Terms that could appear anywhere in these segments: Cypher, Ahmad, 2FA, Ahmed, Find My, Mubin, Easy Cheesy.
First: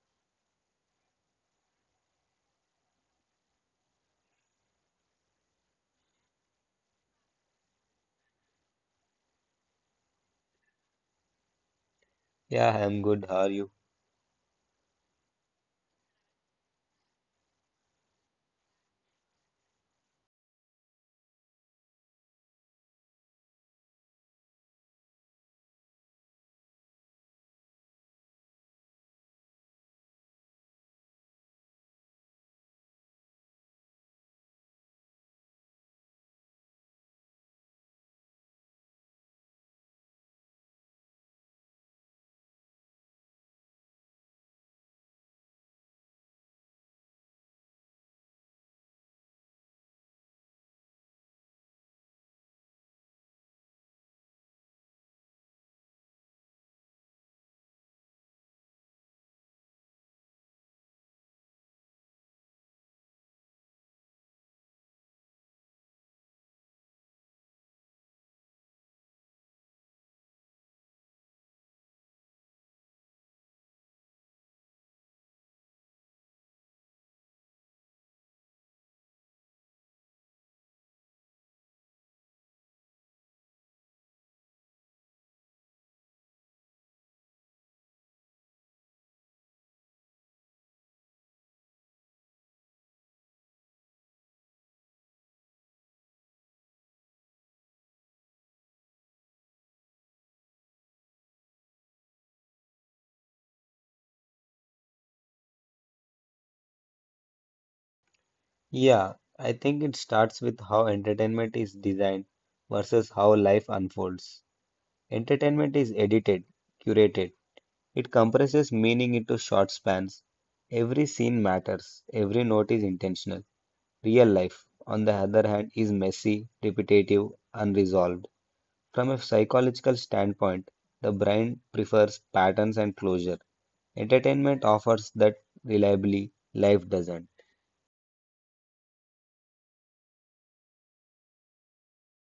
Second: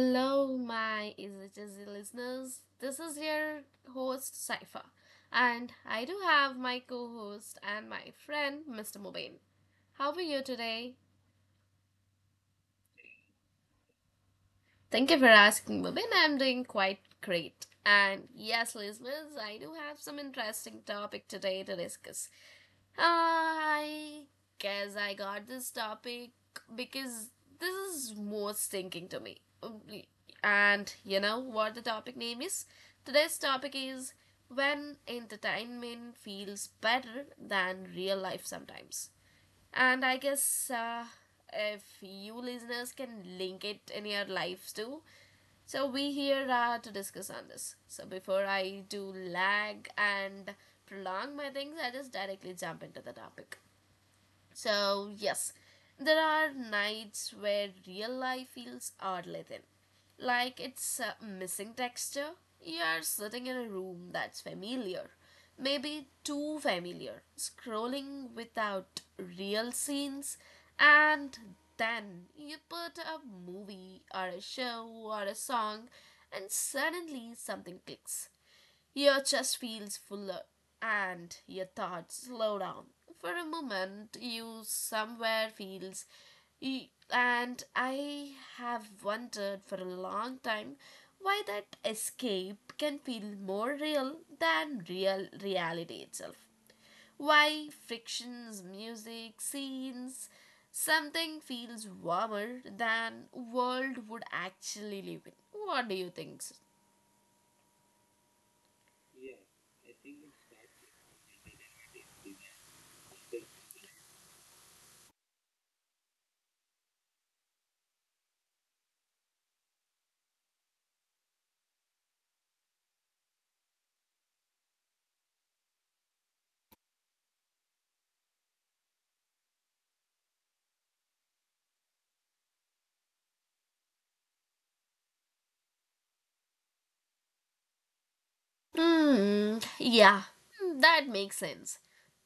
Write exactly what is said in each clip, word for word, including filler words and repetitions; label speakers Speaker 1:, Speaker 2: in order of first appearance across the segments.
Speaker 1: hello, my Easy Cheesy listeners. This is your host, Cypher, and I do have my co host and my friend, Mister Mubin. How are you today?
Speaker 2: Yeah, I'm good. How are you?
Speaker 1: Thank you for asking, Mubin. I'm doing quite great. And yes, listeners, I do have some interesting topic today to discuss. I guess I got this topic because this is more stinking to me. And you know what the topic name is? Today's topic is when entertainment feels better than real life sometimes. And I guess uh, if you listeners can link it in your lives too, so we here are to discuss on this. So before I do lag and prolong my things, I just directly jump into the topic. So, yes, there are nights where real life feels oddly thin. Like it's uh, missing texture. You're sitting in a room that's familiar, maybe too familiar, scrolling without real scenes, and then you put a movie or a show or a song, and suddenly something clicks. Your chest feels fuller and your thoughts slow down. For a moment, you somewhere feels. And I have wondered for a long time why that escape can feel more real than real reality itself. Why frictions, music, scenes, something feels warmer than world would actually live in. What do you think?
Speaker 2: Yeah, I think it starts with how entertainment is designed versus how life unfolds. Entertainment is edited, curated. It compresses meaning into short spans. Every scene matters, every note is intentional. Real life, on the other hand, is messy, repetitive, unresolved. From a psychological standpoint, the brain prefers patterns and closure. Entertainment offers that reliably, life doesn't.
Speaker 1: Hmm. Yeah. Hmm, that makes sense.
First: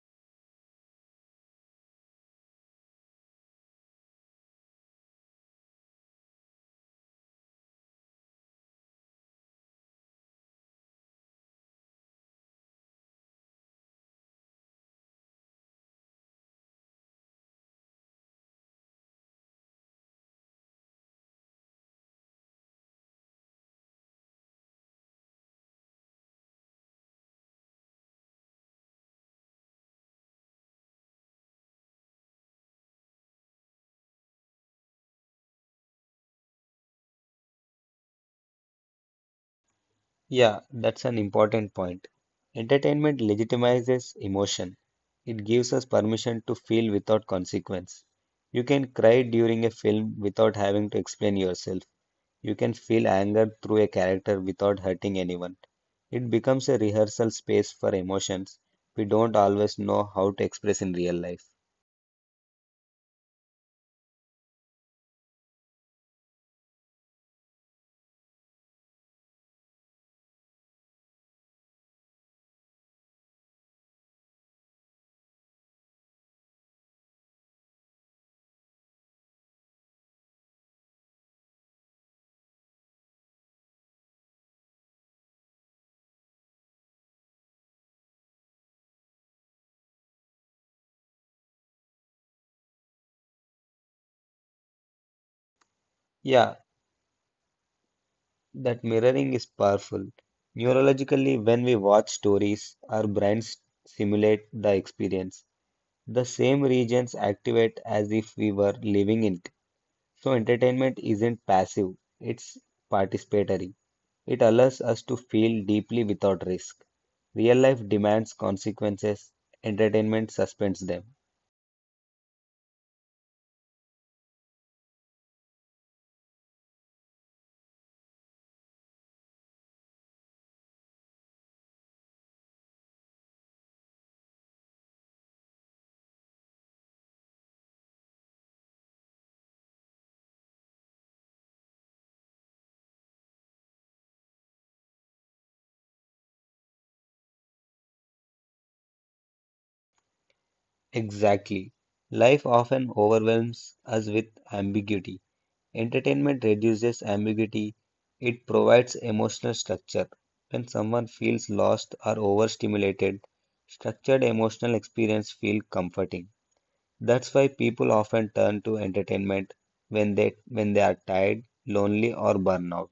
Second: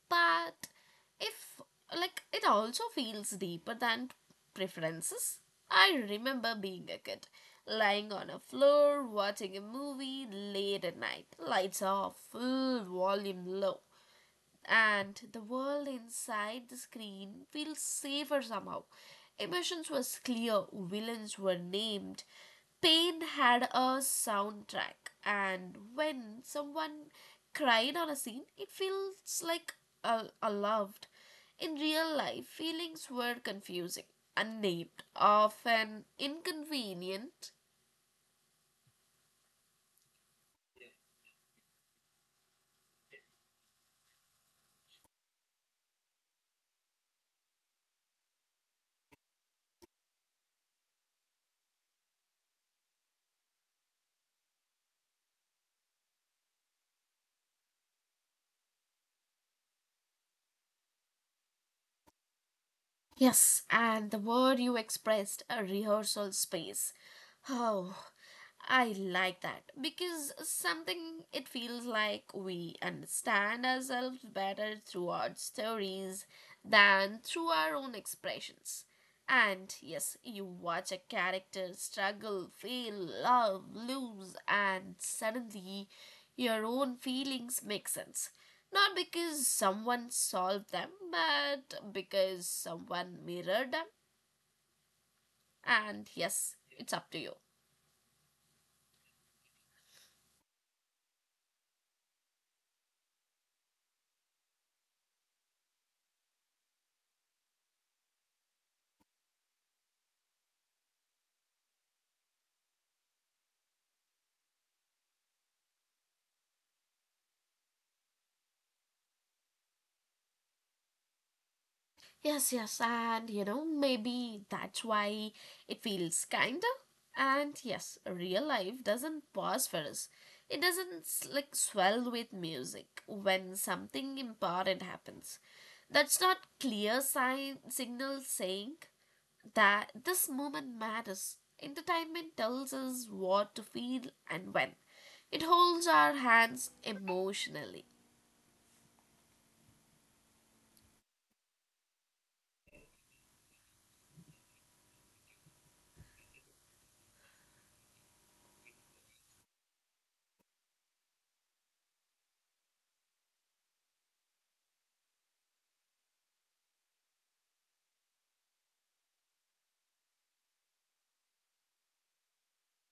Speaker 1: But if like it also feels deeper than preferences. I remember being a kid, lying on a floor watching a movie late at night, lights off, full volume low, and the world inside the screen feels safer somehow. Emotions was clear, villains were named, pain had a soundtrack, and when someone cried on a scene, it feels like a, a loved. In real life, feelings were confusing, unnamed, often inconvenient.
Speaker 2: Yeah, that's an important point. Entertainment legitimizes emotion. It gives us permission to feel without consequence. You can cry during a film without having to explain yourself. You can feel anger through a character without hurting anyone. It becomes a rehearsal space for emotions we don't always know how to express in real life.
Speaker 1: Yes, and the word you expressed, a rehearsal space. Oh, I like that, because something it feels like we understand ourselves better through our stories than through our own expressions. And yes, you watch a character struggle, fail, love, lose, and suddenly your own feelings make sense. Not because someone solved them, but because someone mirrored them. And yes,
Speaker 2: Yeah,
Speaker 1: it's up to you.
Speaker 2: that mirroring is powerful. Neurologically, when we watch stories, our brains simulate the experience. The same regions activate as if we were living in it. So, entertainment isn't passive, it's participatory. It allows us to feel deeply without risk. Real life demands consequences, entertainment suspends them.
Speaker 1: Yes, yes, and you know, maybe that's why it feels kinda. And yes, real life doesn't pause for us. It doesn't like swell with music when something important happens. That's not clear sign signal saying that this moment matters. Entertainment tells us what to feel and when. It holds our hands emotionally.
Speaker 2: Exactly. Life often overwhelms us with ambiguity. Entertainment reduces ambiguity, it provides emotional structure. When someone feels lost or overstimulated, structured emotional experience feel comforting. That's why people often turn to entertainment when they when they are tired, lonely, or burnout.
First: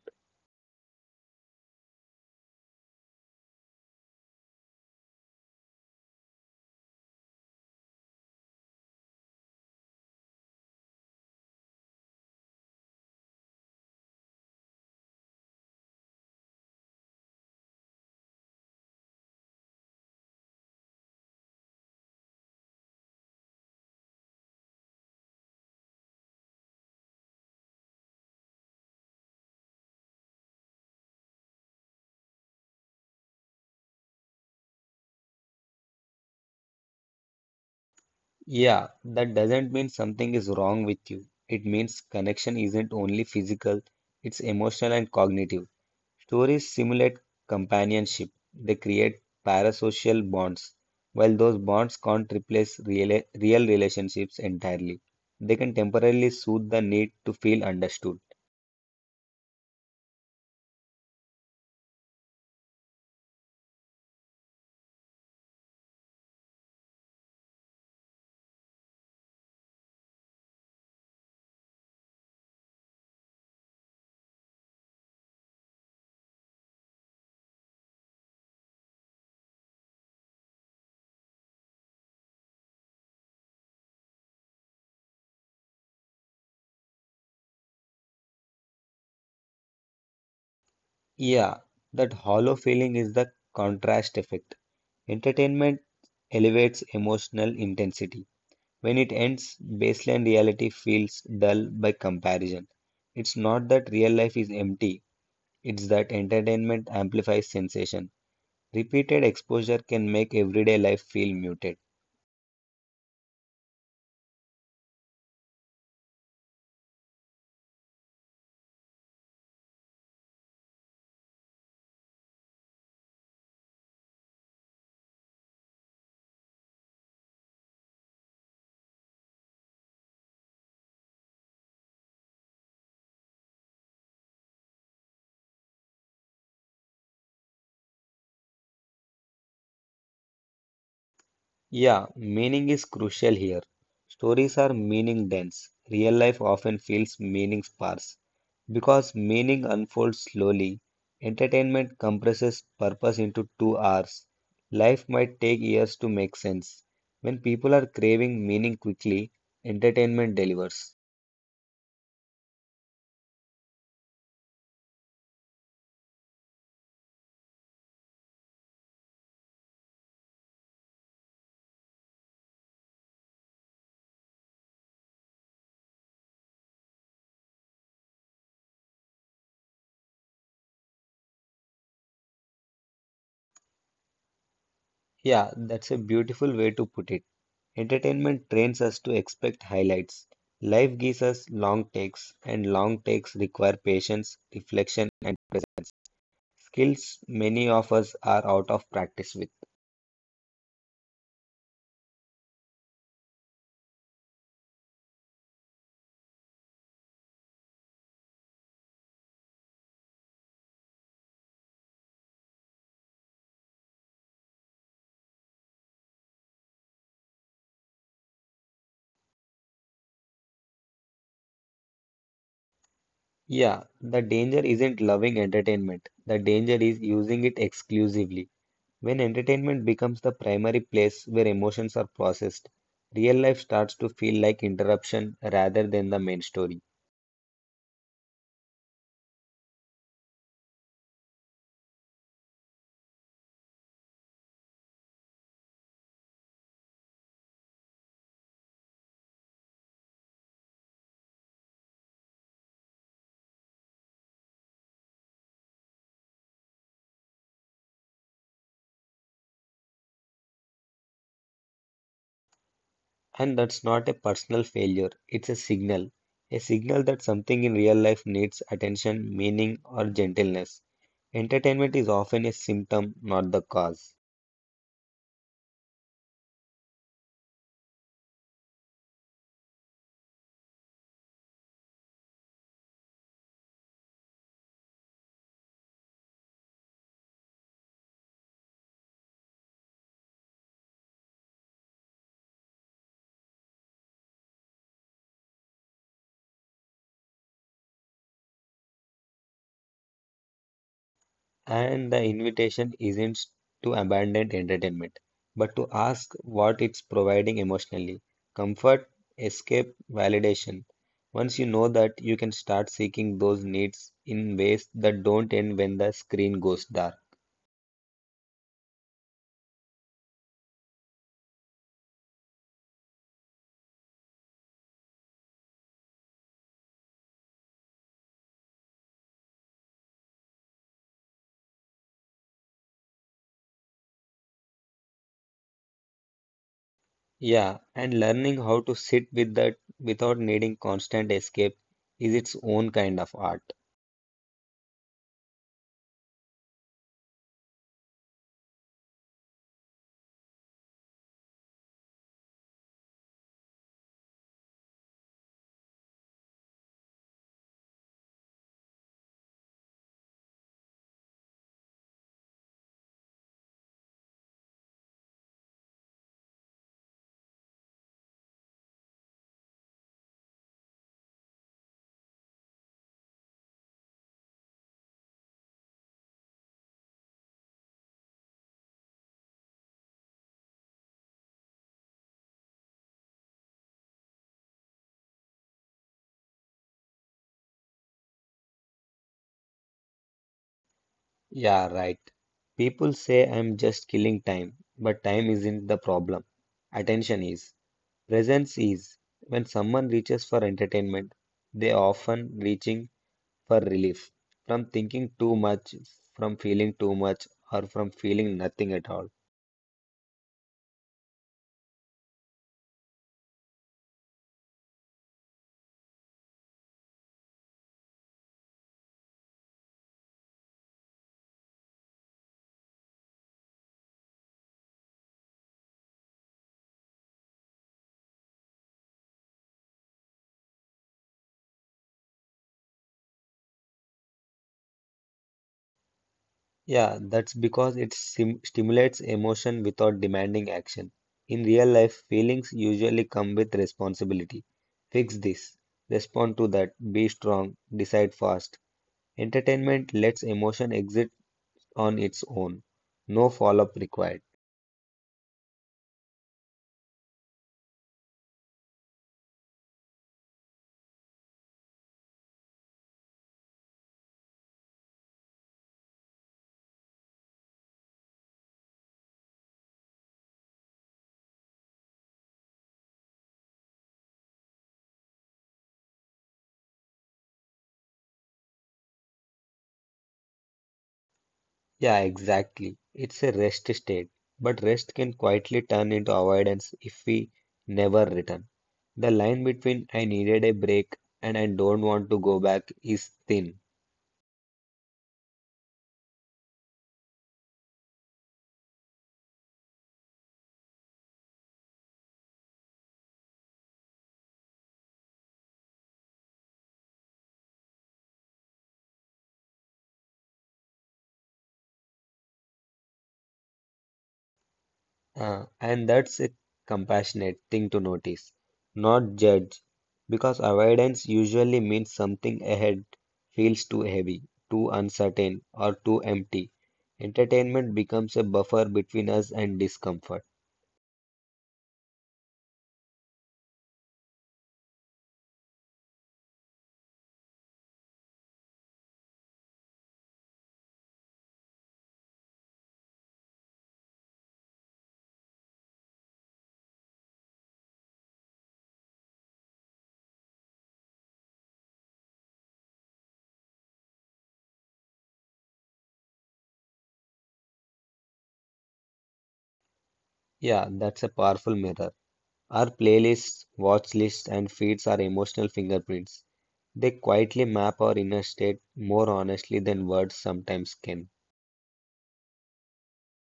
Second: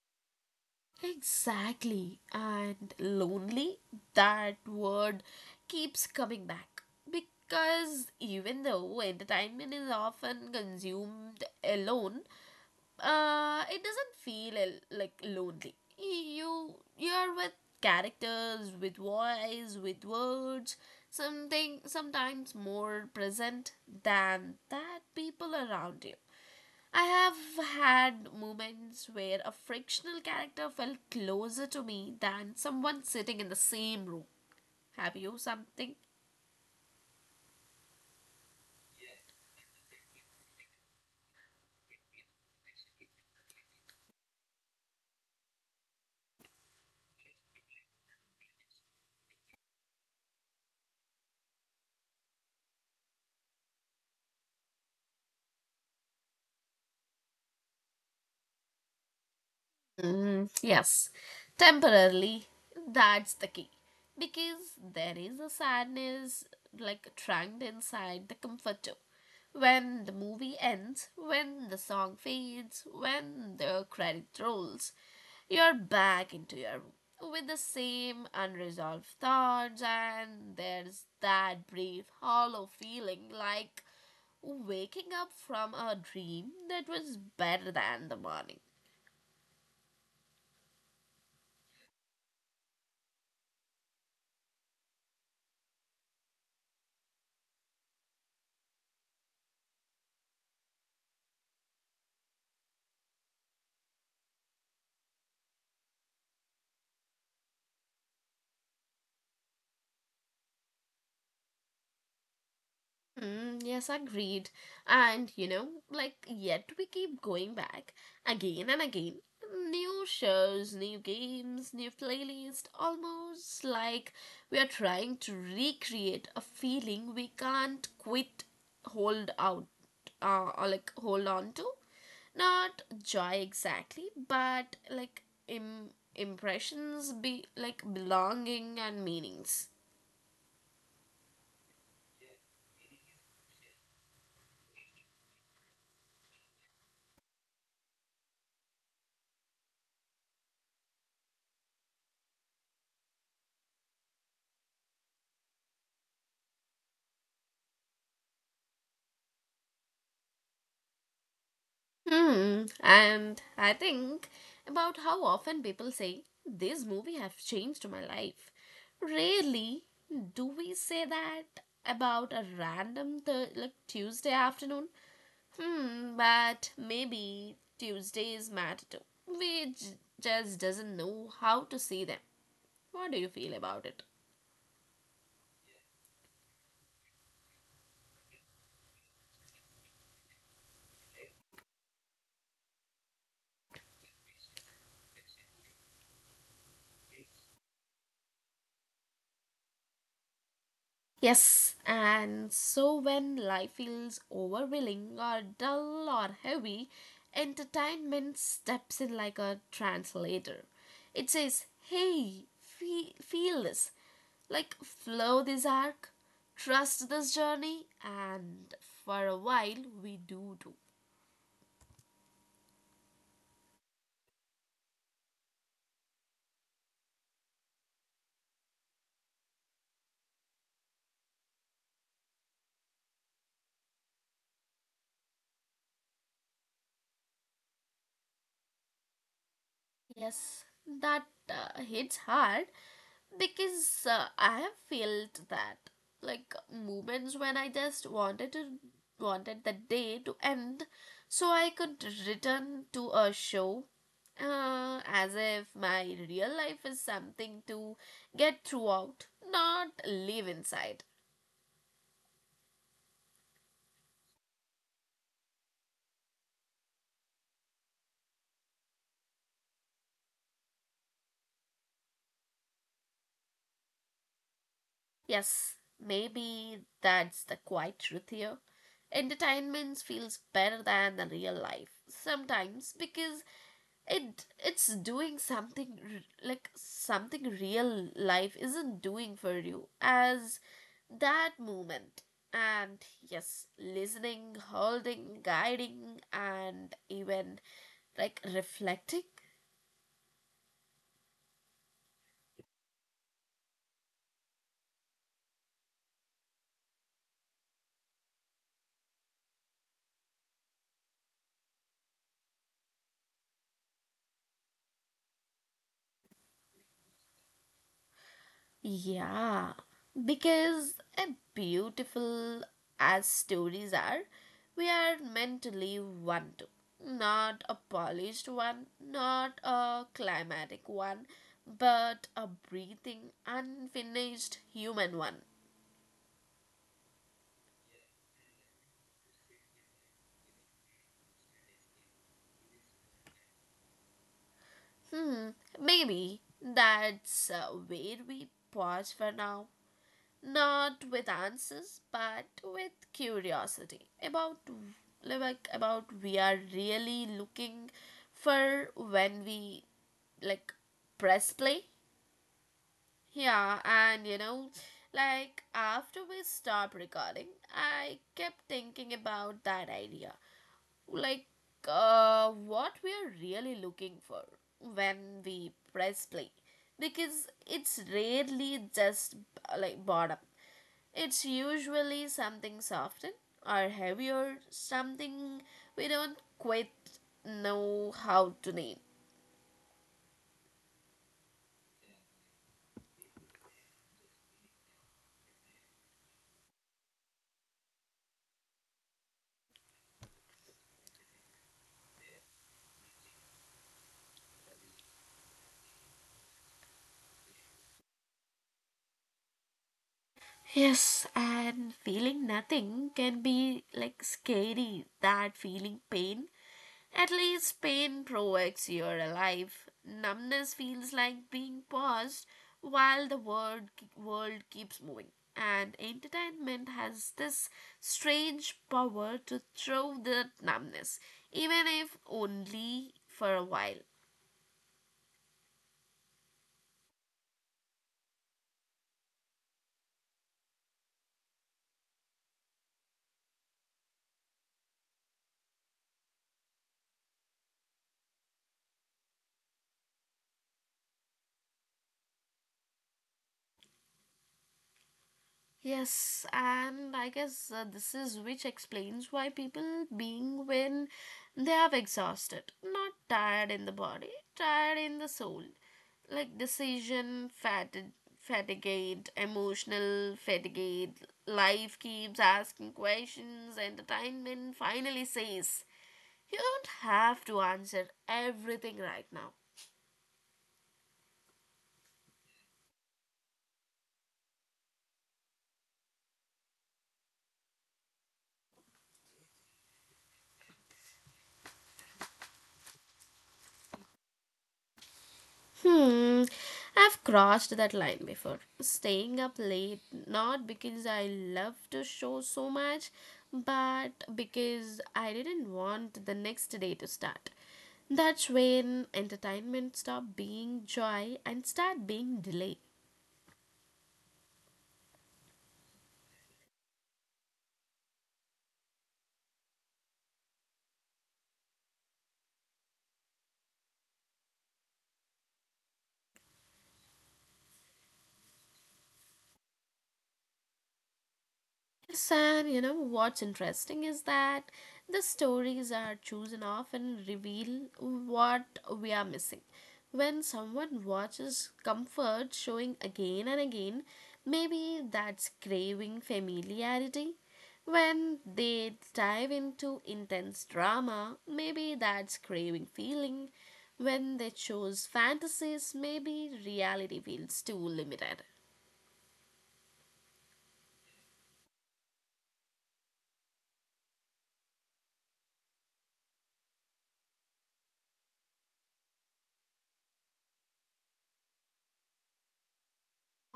Speaker 1: Exactly. And lonely, that word keeps coming back. Because even though entertainment is often consumed alone, uh it doesn't feel l- like lonely. You you're with characters, with voice, with words, something sometimes more present than that people around you. I have had moments where a fictional character felt closer to me than someone sitting in the same room. Have you something?
Speaker 2: Yeah, that doesn't mean something is wrong with you. It means connection isn't only physical, it's emotional and cognitive. Stories simulate companionship. They create parasocial bonds. While those bonds can't replace real, real relationships entirely, they can temporarily soothe the need to feel understood.
Speaker 1: Mm, yes, temporarily, that's the key. Because there is a sadness like trapped inside the comfort zone. When the movie ends, when the song fades, when the credit rolls, you're back into your room with the same unresolved thoughts, and there's that brief hollow feeling, like waking up from a dream that was better than the morning.
Speaker 2: Yeah, that hollow feeling is the contrast effect. Entertainment elevates emotional intensity. When it ends, baseline reality feels dull by comparison. It's not that real life is empty, it's that entertainment amplifies sensation. Repeated exposure can make everyday life feel muted.
Speaker 1: Mm, yes, agreed. And you know, like, yet we keep going back again and again. New shows, new games, new playlist, almost like we are trying to recreate a feeling we can't quit, hold out, uh, or like hold on to. Not joy exactly, but like im- impressions, be like belonging and meanings.
Speaker 2: Yeah, meaning is crucial here. Stories are meaning dense. Real life often feels meaning sparse because meaning unfolds slowly. Entertainment compresses purpose into two hours. Life might take years to make sense. When people are craving meaning quickly, entertainment delivers.
Speaker 1: Hmm, and I think about how often people say, "This movie has changed my life." Rarely do we say that about a random th- like Tuesday afternoon. Hmm, but maybe Tuesdays matter too. We j- just doesn't know how to see them. What do you feel about it?
Speaker 2: Yeah, that's a beautiful way to put it. Entertainment trains us to expect highlights. Life gives us long takes, and long takes require patience, reflection, and presence. Skills many of us are out of practice with.
Speaker 1: Yes, and so when life feels overwhelming or dull or heavy, entertainment steps in like a translator. It says, "Hey, fe- feel this. Like, flow this arc, trust this journey," and for a while we do too.
Speaker 2: Yeah, the danger isn't loving entertainment. The danger is using it exclusively. When entertainment becomes the primary place where emotions are processed, real life starts to feel like interruption rather than the main story.
Speaker 1: Yes, that uh, hits hard, because uh, I have felt that, like moments when I just wanted to wanted the day to end so I could return to a show, uh, as if my real life is something to get throughout, not live inside.
Speaker 2: And that's not a personal failure, it's a signal. A signal that something in real life needs attention, meaning, or gentleness. Entertainment is often a symptom, not the cause.
Speaker 1: Yes, maybe that's the quiet truth here. Entertainment feels better than the real life sometimes, because it it's doing something r- like something real life isn't doing for you as that moment, and yes, listening, holding, guiding, and even like reflecting.
Speaker 2: And the invitation isn't to abandon entertainment, but to ask what it's providing emotionally comfort, escape, validation. Once you know that, you can start seeking those needs in ways that don't end when the screen goes dark.
Speaker 1: Yeah, because as beautiful as stories are, we are meant to live one too. Not a polished one, not a climatic one, but a breathing, unfinished human one.
Speaker 2: Yeah, and learning how to sit with that without needing constant escape is its own kind of art.
Speaker 1: Hmm, maybe that's uh, where we pause for now. Not with answers, but with curiosity about like about we are really looking for when we like press play. Yeah, and you know like after we stopped recording, I kept thinking about that idea, like uh, what we are really looking for when we press play, because it's rarely just uh, like boredom. It's usually something softer or heavier, something we don't quite know how to name.
Speaker 2: Yeah, right. People say I'm just killing time, but time isn't the problem. Attention is. Presence is when someone reaches for entertainment, they often reaching for relief from thinking too much, from feeling too much, or from feeling nothing at all.
Speaker 1: Yes, and feeling nothing can be like scary. That feeling pain. At least pain provokes you're alive. Numbness feels like being paused while the world, world keeps moving. And entertainment has this strange power to throw that numbness, even if only for a while.
Speaker 2: Yeah, that's because it sim stimulates emotion without demanding action. In real life, feelings usually come with responsibility. Fix this, respond to that, be strong, decide fast. Entertainment lets emotion exit on its own. No follow-up required.
Speaker 1: Yes, and I guess uh, this is which explains why people being when they have exhausted, not tired in the body, tired in the soul, like decision fatigue, fatigue, emotional fatigued. Life keeps asking questions. Entertainment finally says, "You don't have to answer everything right now."
Speaker 2: Yeah, exactly. It's a rest state, but rest can quietly turn into avoidance if we never return. The line between I needed a break and I don't want to go back is thin.
Speaker 1: Hmm, I've crossed that line before. Staying up late, not because I love the show so much, but because I didn't want the next day to start. That's when entertainment stopped being joy and start being delay.
Speaker 2: Uh, and that's a compassionate thing to notice, not judge, because avoidance usually means something ahead feels too heavy, too uncertain, or too empty. Entertainment becomes a buffer between us and discomfort.
Speaker 1: Yes, and you know what's interesting is that the stories are chosen often reveal what we are missing. When someone watches comfort showing again and again, maybe that's craving familiarity. When they dive into intense drama, maybe that's craving feeling. When they choose fantasies, maybe reality feels too limited.
Speaker 2: Yeah, that's a powerful mirror. Our playlists, watch lists, and feeds are emotional fingerprints. They quietly map our inner state more honestly than words sometimes can.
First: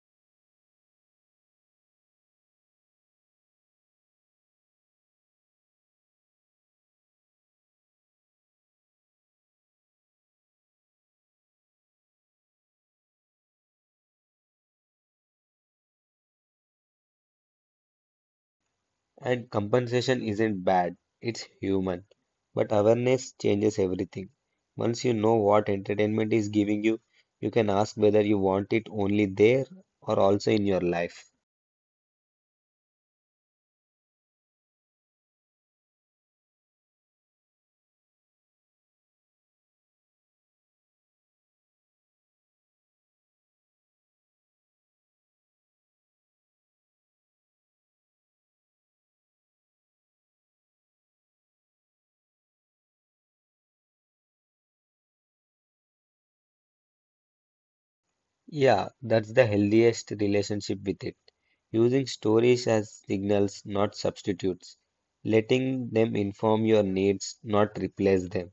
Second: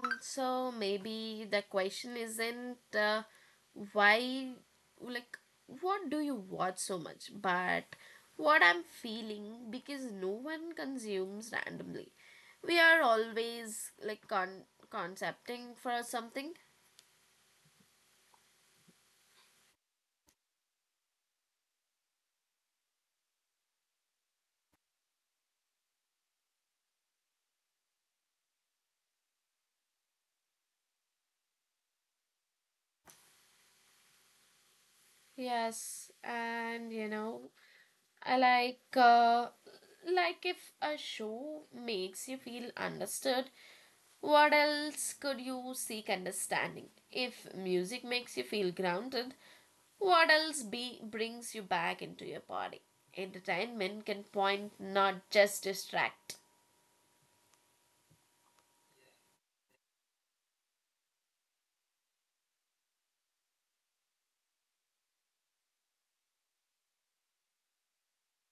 Speaker 1: Also maybe the question isn't uh, why, like, what do you watch so much, but what I'm feeling, because no one consumes randomly. We are always like con- concepting for something.
Speaker 2: And compensation isn't bad, it's human. But awareness changes everything. Once you know what entertainment is giving you, you can ask whether you want it only there or also in your life.
Speaker 1: Yes, and you know I like uh, like if a show makes you feel understood, what else could you seek understanding? If music makes you feel grounded, what else be, brings you back into your body? Entertainment can point, not just distract.
Speaker 2: Yeah, that's the healthiest relationship with it. Using stories as signals, not substitutes, letting them inform your needs, not replace them.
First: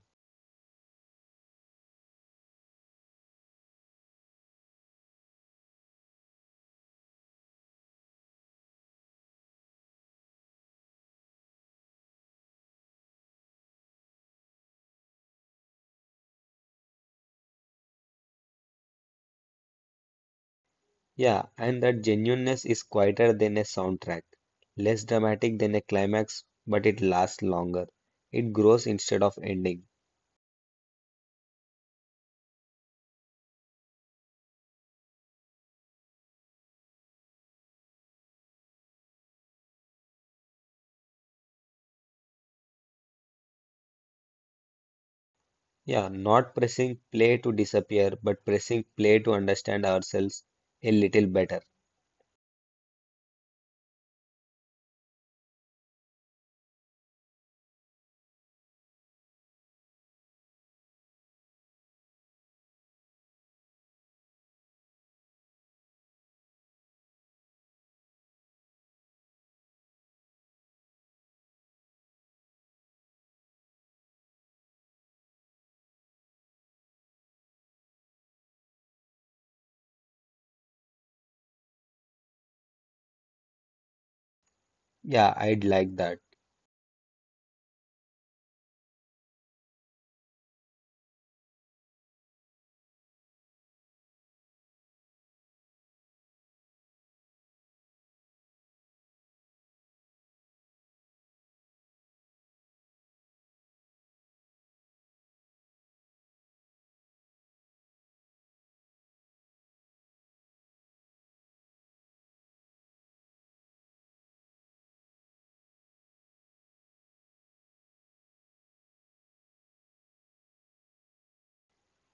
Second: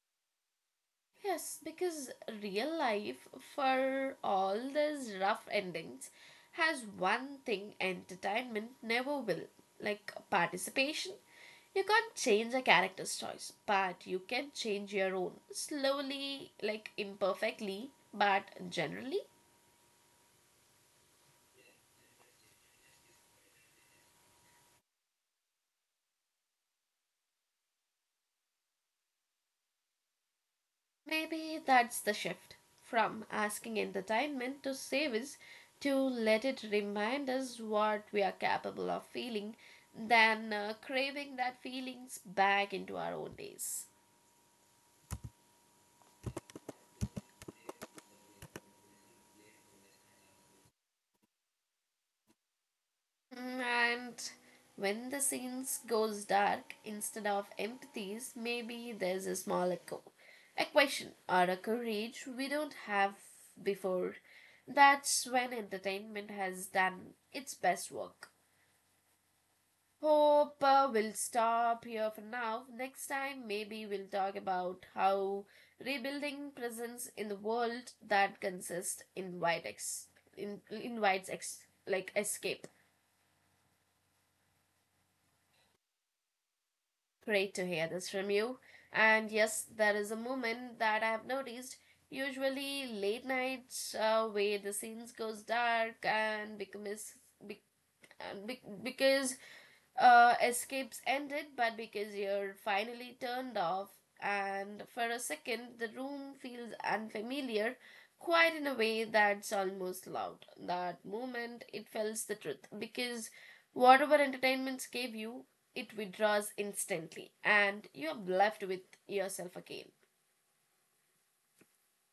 Speaker 1: Yes, because real life, for all these rough endings, has one thing entertainment never will, like participation. You can't change a character's choice, but you can change your own, slowly, like imperfectly, but generally.
Speaker 2: Yeah, and that genuineness is quieter than a soundtrack, less dramatic than a climax, but it lasts longer. It grows instead of ending.
Speaker 1: Maybe that's the shift, from asking entertainment to save us to let it remind us what we are capable of feeling, than uh, craving that feelings back into our own days.
Speaker 2: Yeah, not pressing play to disappear, but pressing play to understand ourselves a little better.
Speaker 1: Mm. And when the scenes goes dark instead of empathies, maybe there's a small echo, a question or a courage we don't have before. That's when entertainment has done its best work. Hope uh, we'll stop here for now. Next time, maybe we'll talk about how rebuilding presence in the world that consists invite ex- in, invites ex- like escape.
Speaker 2: Yeah, I'd like that.
Speaker 1: Great to hear this from you. And yes, there is a moment that I have noticed. Usually, late nights, uh, where the scenes goes dark and becomes be- and be- because uh, escapes ended, but because you're finally turned off, and for a second the room feels unfamiliar, quite in a way that's almost loud. That moment it tells the truth, because whatever entertainments gave you, it withdraws instantly, and you're left with yourself again.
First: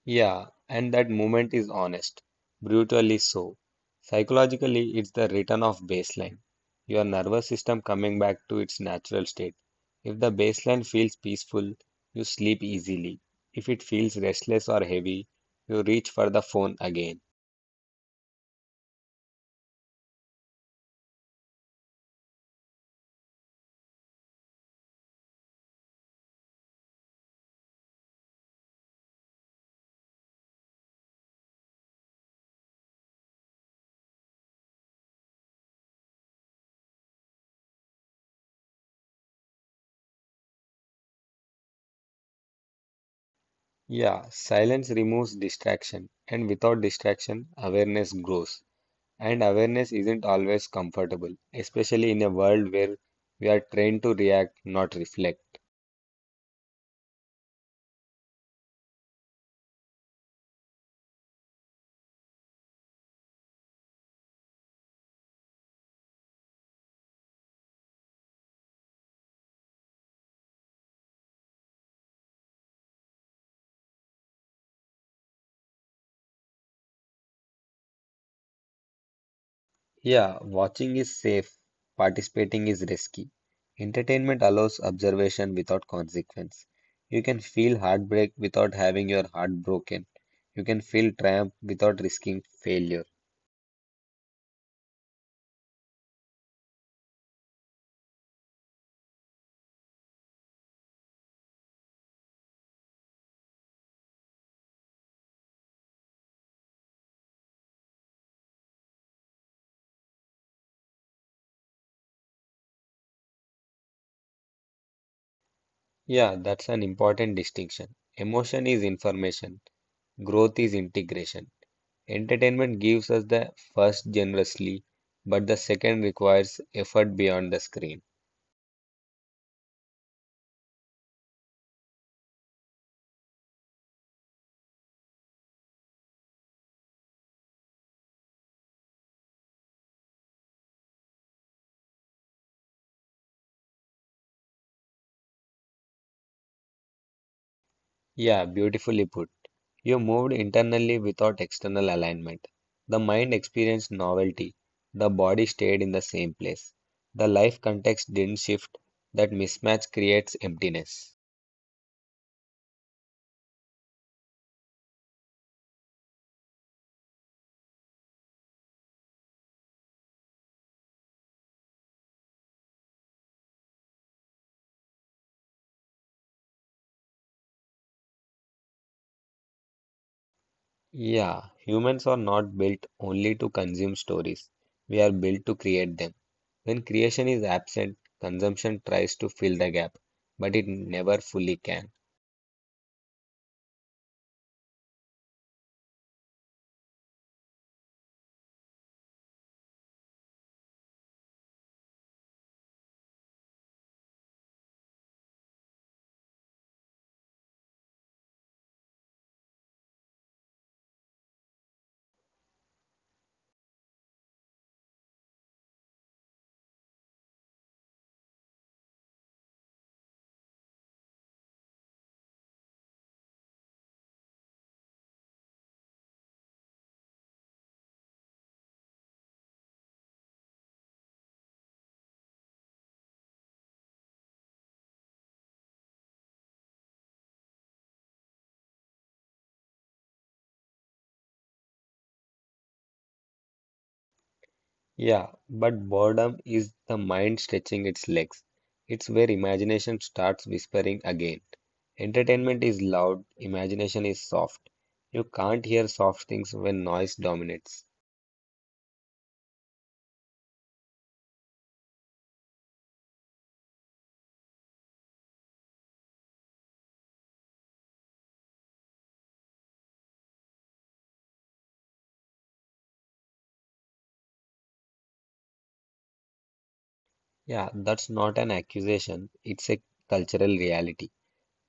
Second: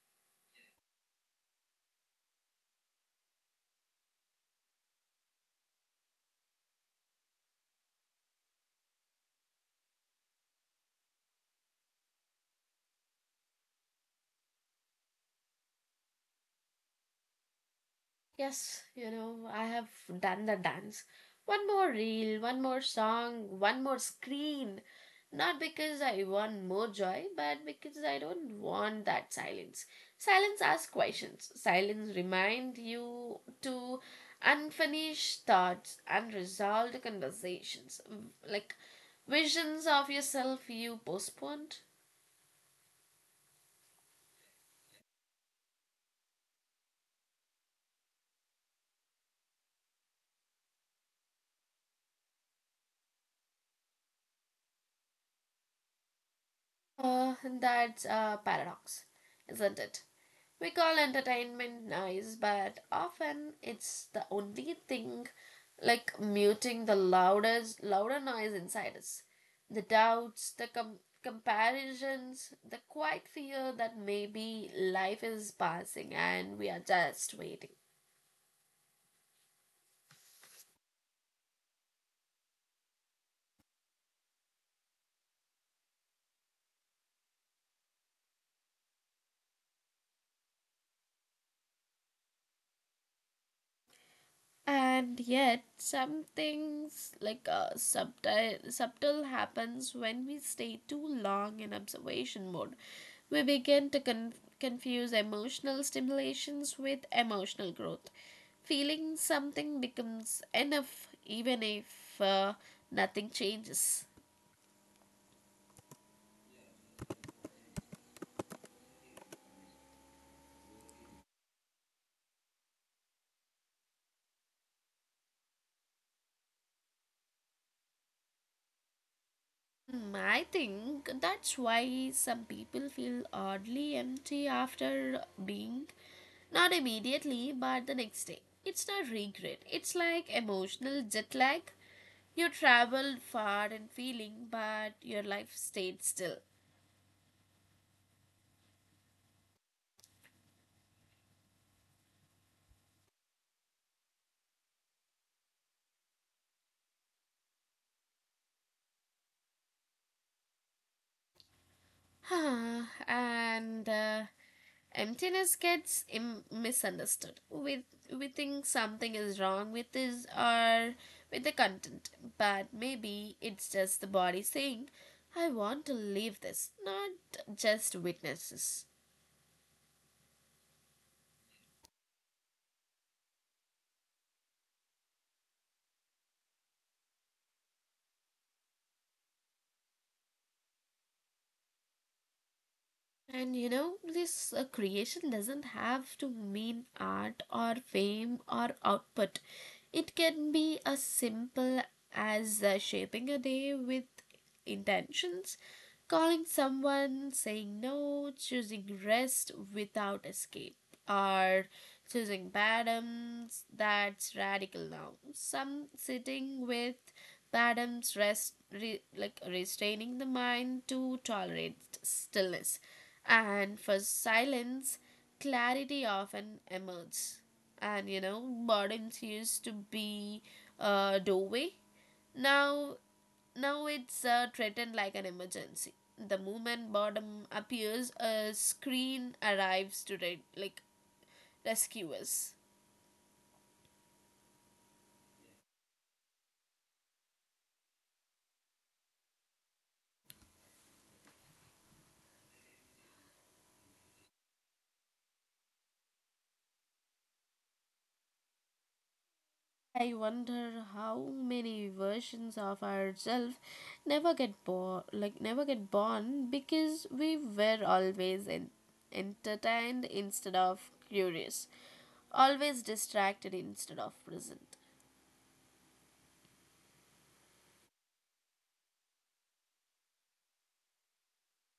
Speaker 2: Yeah, and that moment is honest, brutally so. Psychologically, it's the return of baseline, your nervous system coming back to its natural state. If the baseline feels peaceful, you sleep easily. If it feels restless or heavy, you reach for the phone again.
Speaker 1: Yes, you know, I have done the dance. One more reel, one more song, one more screen. Not because I want more joy, but because I don't want that silence. Silence asks questions. Silence reminds you to unfinished thoughts, unresolved conversations, like visions of yourself you postponed.
Speaker 2: Yeah, silence removes distraction, and without distraction, awareness grows. And awareness isn't always comfortable, especially in a world where we are trained to react, not reflect.
Speaker 1: Uh, that's a paradox, isn't it? We call entertainment nice, but often it's the only thing like muting the loudest, louder noise inside us. The doubts, the com- comparisons, the quiet fear that maybe life is passing and we are just waiting.
Speaker 2: Yeah, watching is safe, participating is risky. Entertainment allows observation without consequence. You can feel heartbreak without having your heart broken. You can feel triumph without risking failure.
Speaker 1: And yet, some things like a subtle subtle happens when we stay too long in observation mode. We begin to con- confuse emotional stimulations with emotional growth. Feeling something becomes enough, even if uh, nothing changes.
Speaker 2: Yeah, that's an important distinction. Emotion is information, growth is integration. Entertainment gives us the first generously, but the second requires effort beyond the screen.
Speaker 1: Hmm, I think that's why some people feel oddly empty after being, not immediately, but the next day. It's not regret, it's like emotional jet lag. You traveled far and feeling, but your life stayed still.
Speaker 2: Yeah, beautifully put. You moved internally without external alignment. The mind experienced novelty. The body stayed in the same place. The life context didn't shift. That mismatch creates emptiness.
Speaker 1: And uh, emptiness gets Im- misunderstood. We we think something is wrong with this or with the content, but maybe it's just the body saying, "I want to leave this, not just witnesses."
Speaker 2: Yeah, humans are not built only to consume stories. We are built to create them. When creation is absent, consumption tries to fill the gap, but it never fully can.
Speaker 1: And you know, this uh, creation doesn't have to mean art or fame or output. It can be as simple as uh, shaping a day with intentions, calling someone, saying no, choosing rest without escape, or choosing patterns that's radical now. Some sitting with the Adams rest re, like restraining the mind to tolerate stillness, and for silence, clarity often emerges. And you know, boredom used to be a doorway. Now, now it's uh, threatened like an emergency. The moment boredom appears, a screen arrives to re- like rescue us.
Speaker 2: Yeah, but boredom is the mind stretching its legs. It's where imagination starts whispering again. Entertainment is loud, imagination is soft. You can't hear soft things when noise dominates.
Speaker 1: I wonder how many versions of ourselves never get born, like never get born because we were always en- entertained instead of curious, always distracted instead of present.
Speaker 2: Yeah, that's not an accusation, it's a cultural reality.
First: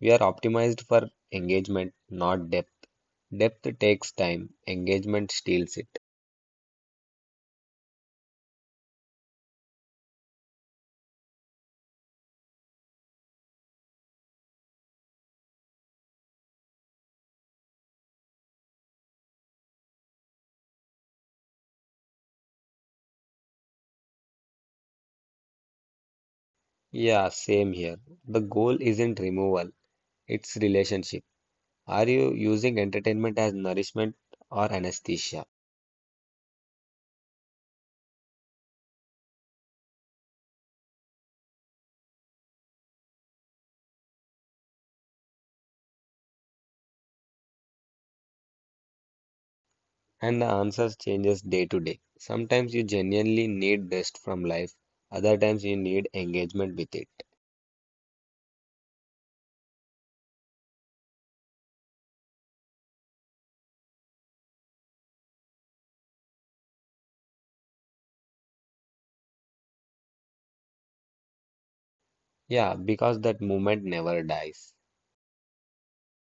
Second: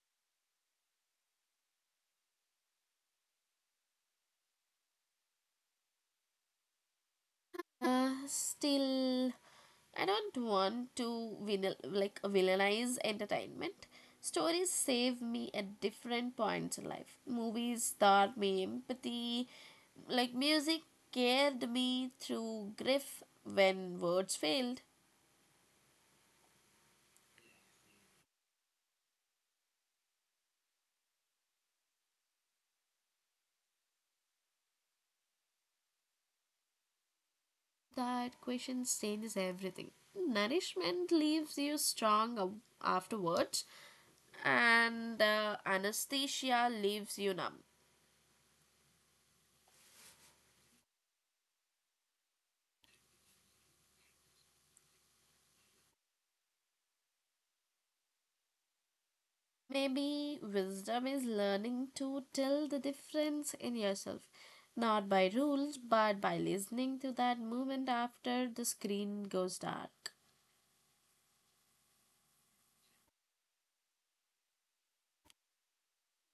Speaker 2: We are optimized for engagement, not depth. Depth takes time, engagement steals it.
Speaker 1: Uh, still, I don't want to vinyl, like villainize entertainment. Stories save me at different points in life. Movies taught me empathy. Like music carried me through grief when words failed.
Speaker 2: Yeah, same here. The goal isn't removal, it's relationship. Are you using entertainment as nourishment or anesthesia?
Speaker 1: That question changes everything. Nourishment leaves you strong afterwards, and uh, anesthesia leaves you numb.
Speaker 2: And the answers changes day to day. Sometimes you genuinely need rest from life, other times you need engagement with it.
Speaker 1: Maybe wisdom is learning to tell the difference in yourself, not by rules, but by listening to that moment after the screen goes dark.
Speaker 2: Yeah, because that moment never dies.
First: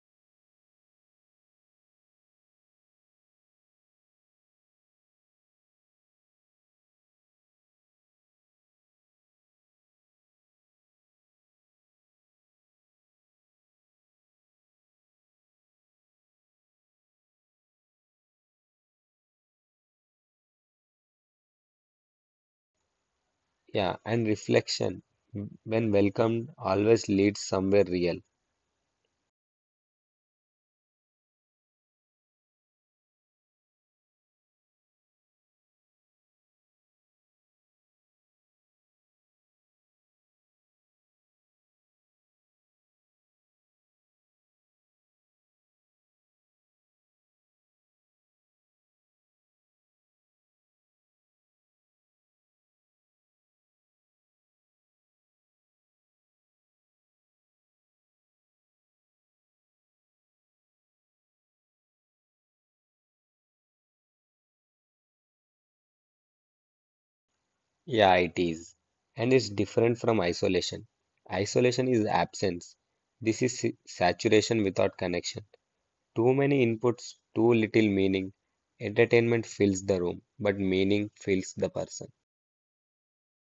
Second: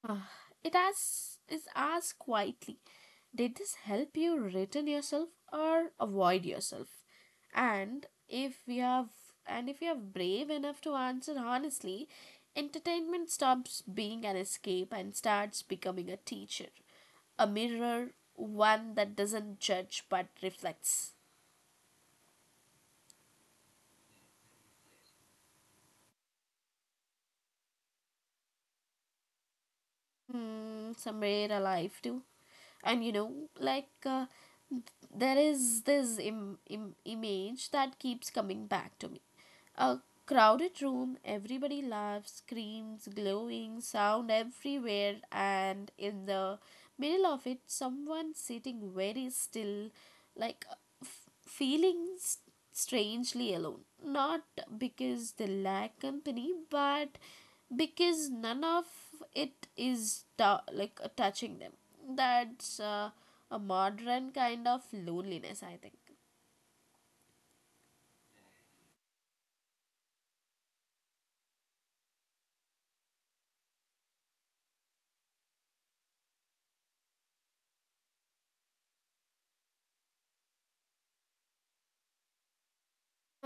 Speaker 1: Ah, it asks is asked quietly, did this help you return yourself or avoid yourself, and if we have and if you are brave enough to answer honestly, entertainment stops being an escape and starts becoming a teacher, a mirror, one that doesn't judge but reflects.
Speaker 2: Yeah, and reflection, when welcomed, always leads somewhere real.
Speaker 1: Hmm, somewhere alive too. And you know, like uh, there is this Im- Im- image that keeps coming back to me. A crowded room, everybody laughs, screams, glowing, sound everywhere, and in the middle of it, someone sitting very still, like f- feeling strangely alone. Not because they lack company, but because none of it is tou- like uh, touching them. That's uh, a modern kind of loneliness, I think.
Speaker 2: Yeah, it is. And it's different from isolation. Isolation is absence. This is sa- saturation without connection. Too many inputs, too little meaning. Entertainment fills the room, but meaning fills the person.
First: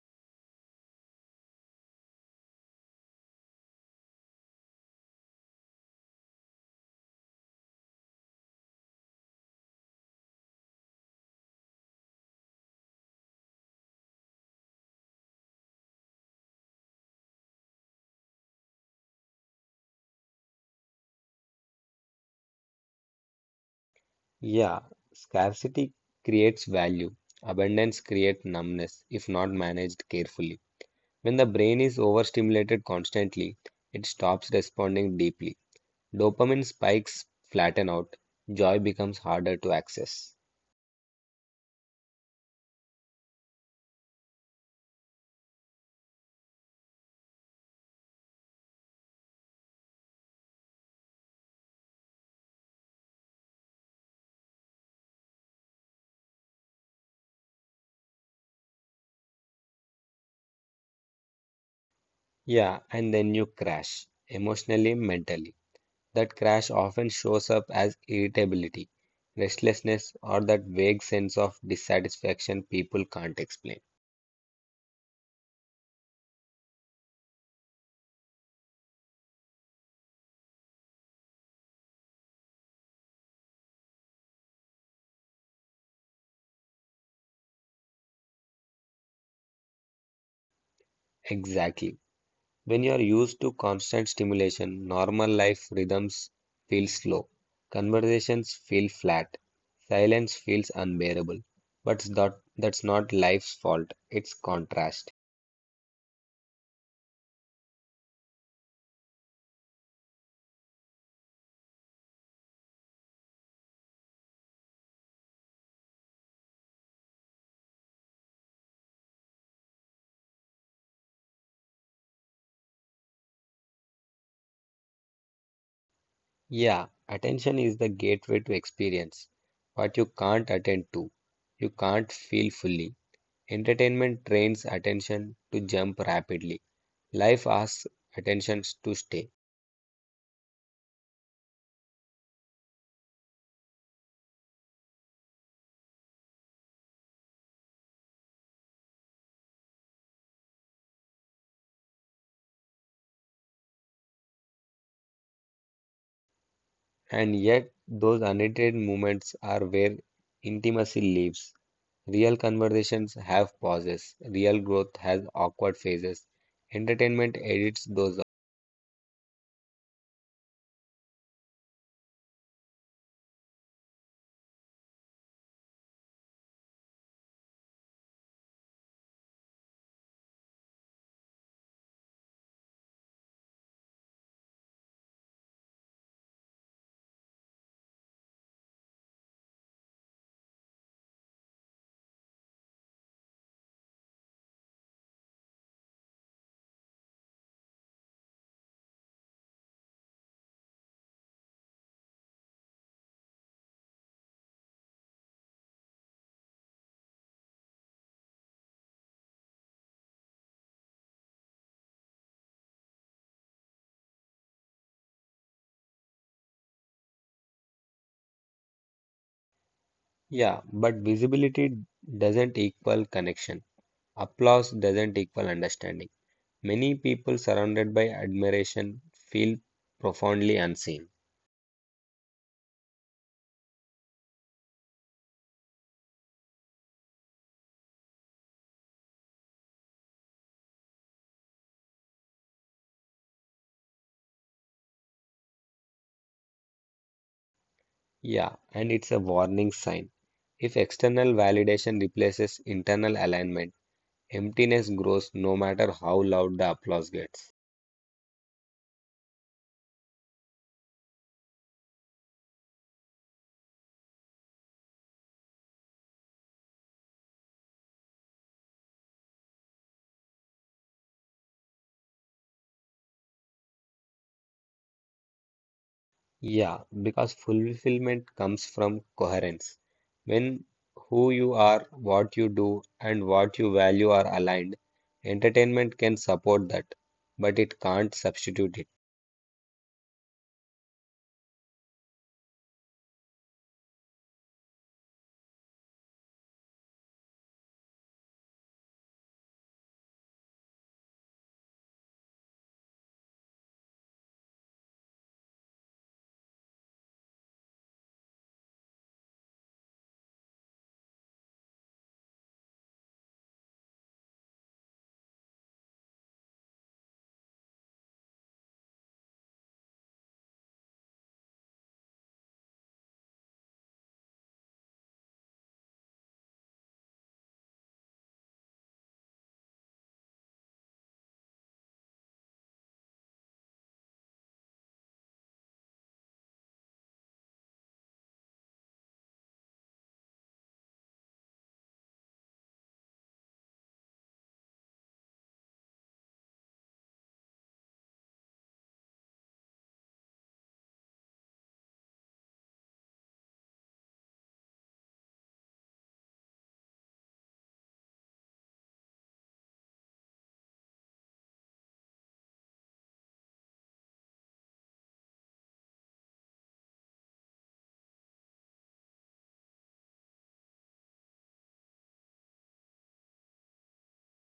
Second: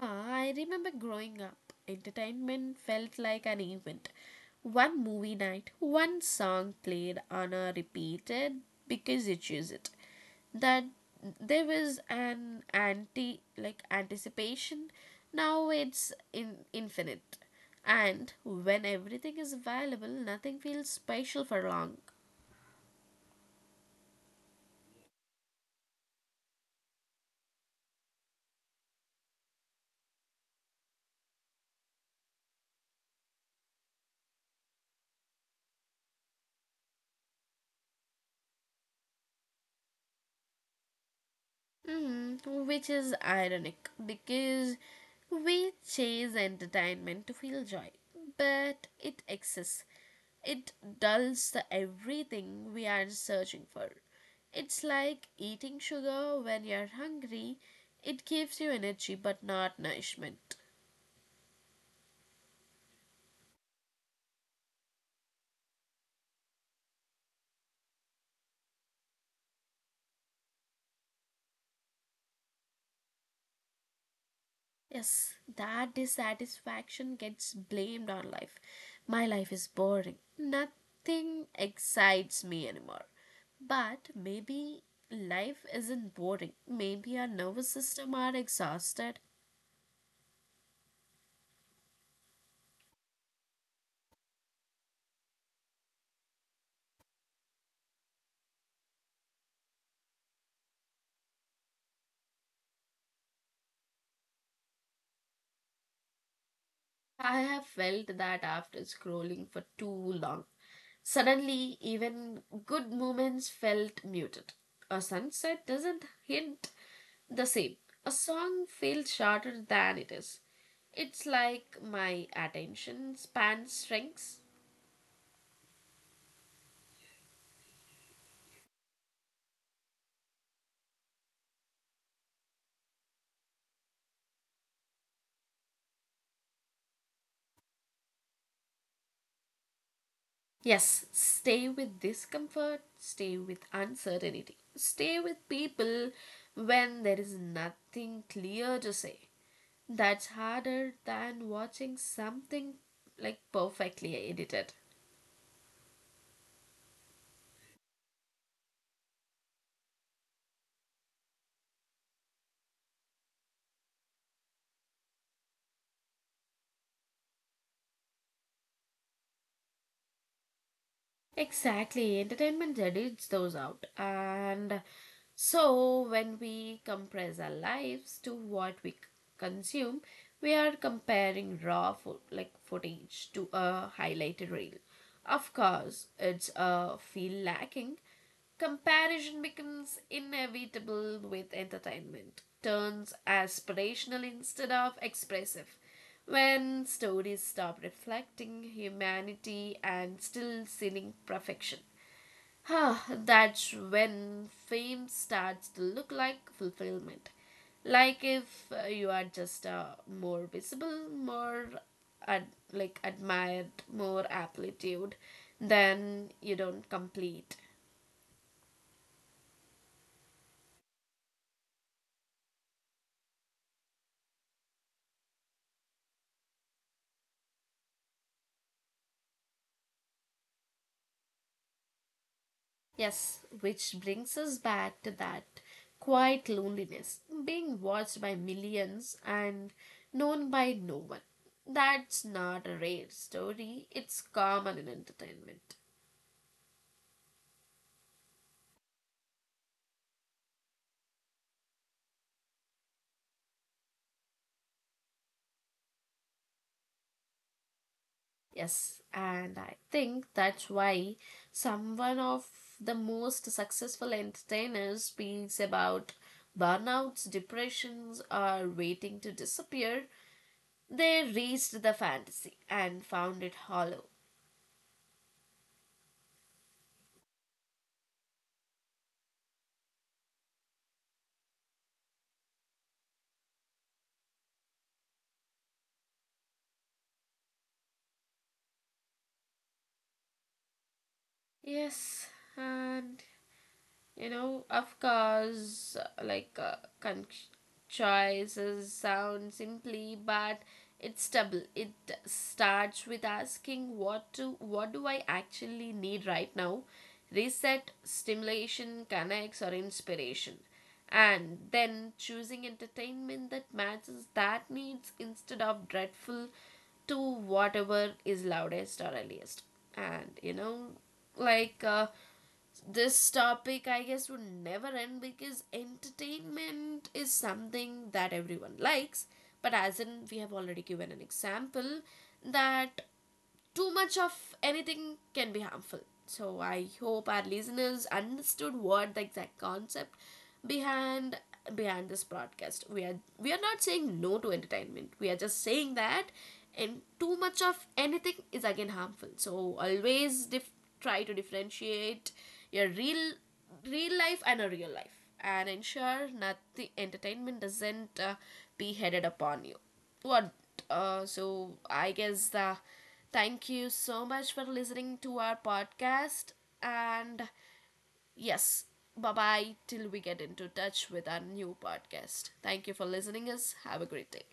Speaker 1: Ah, I remember growing up, entertainment felt like an event. One movie night, one song played on a repeated because you choose it. That there was an anti like anticipation. Now it's in infinite. And when everything is available, nothing feels special for long.
Speaker 2: Yeah, scarcity creates value. Abundance creates numbness if not managed carefully. When the brain is overstimulated constantly, it stops responding deeply. Dopamine spikes flatten out. Joy becomes harder to access.
Speaker 1: Mhm, which is ironic because we chase entertainment to feel joy, but it exists. It dulls the everything we are searching for. It's like eating sugar when you're hungry. It gives you energy but not nourishment.
Speaker 2: Yeah, and then you crash emotionally, mentally. That crash often shows up as irritability, restlessness, or that vague sense of dissatisfaction people can't explain.
Speaker 1: Yes, that dissatisfaction gets blamed on life. My life is boring. Nothing excites me anymore. But maybe life isn't boring. Maybe our nervous system are exhausted.
Speaker 2: Exactly. When you are used to constant stimulation, normal life rhythms feel slow. Conversations feel flat. Silence feels unbearable. But that, that's not life's fault, it's contrast.
Speaker 1: I have felt that after scrolling for too long. Suddenly, even good moments felt muted. A sunset doesn't hint the same. A song feels shorter than it is. It's like my attention span shrinks.
Speaker 2: Yeah, attention is the gateway to experience. What you can't attend to, you can't feel fully. Entertainment trains attention to jump rapidly. Life asks attention to stay.
Speaker 1: Yes, stay with discomfort, stay with uncertainty, stay with people when there is nothing clear to say. That's harder than watching something like perfectly edited.
Speaker 2: And yet, those unedited moments are where intimacy lives. Real conversations have pauses. Real growth has awkward phases. Entertainment edits those out.
Speaker 1: Exactly, entertainment edits those out. And so, when we compress our lives to what we c- consume, we are comparing raw fo- like footage to a highlighted reel. Of course, it's a feel lacking. Comparison becomes inevitable with entertainment, turns aspirational instead of expressive. When stories stop reflecting humanity and still sealing perfection, that's when fame starts to look like fulfillment. Like if uh, you are just uh, more visible, more ad- like admired, more amplitude, then you don't complete.
Speaker 2: Yeah, but visibility doesn't equal connection. Applause doesn't equal understanding. Many people surrounded by admiration feel profoundly unseen.
Speaker 1: Yes, which brings us back to that quiet loneliness, being watched by millions and known by no one. That's not a rare story, it's common in entertainment.
Speaker 2: Yeah, and it's a warning sign. If external validation replaces internal alignment, emptiness grows no matter how loud the applause gets.
Speaker 1: Yes, and I think that's why someone of the most successful entertainers speaks about burnouts, depressions, or waiting to disappear. They reached the fantasy and found it hollow.
Speaker 2: Yeah, because fulfillment comes from coherence. When who you are, what you do, and what you value are aligned, entertainment can support that, but it can't substitute it.
Speaker 1: Yes, and you know, of course, like uh, con- choices sound simply, but it's double. It starts with asking what to, what do I actually need right now? Reset, stimulation, connects, or inspiration, and then choosing entertainment that matches that needs instead of dreadful to whatever is loudest or earliest. And you know, like. Uh, this topic I guess would never end because entertainment is something that everyone likes, but as in we have already given an example that too much of anything can be harmful. So I hope our listeners understood what the exact concept behind behind this broadcast. We are we are not saying no to entertainment. We are just saying that and too much of anything is again harmful. So always dif- try to differentiate your real real life and a real life and ensure nothing entertainment doesn't uh, be headed upon you, what, uh, so i guess uh, thank you so much for listening to our podcast, and yes, bye bye, till we get into touch with our new podcast. Thank you for listening us, have a great day.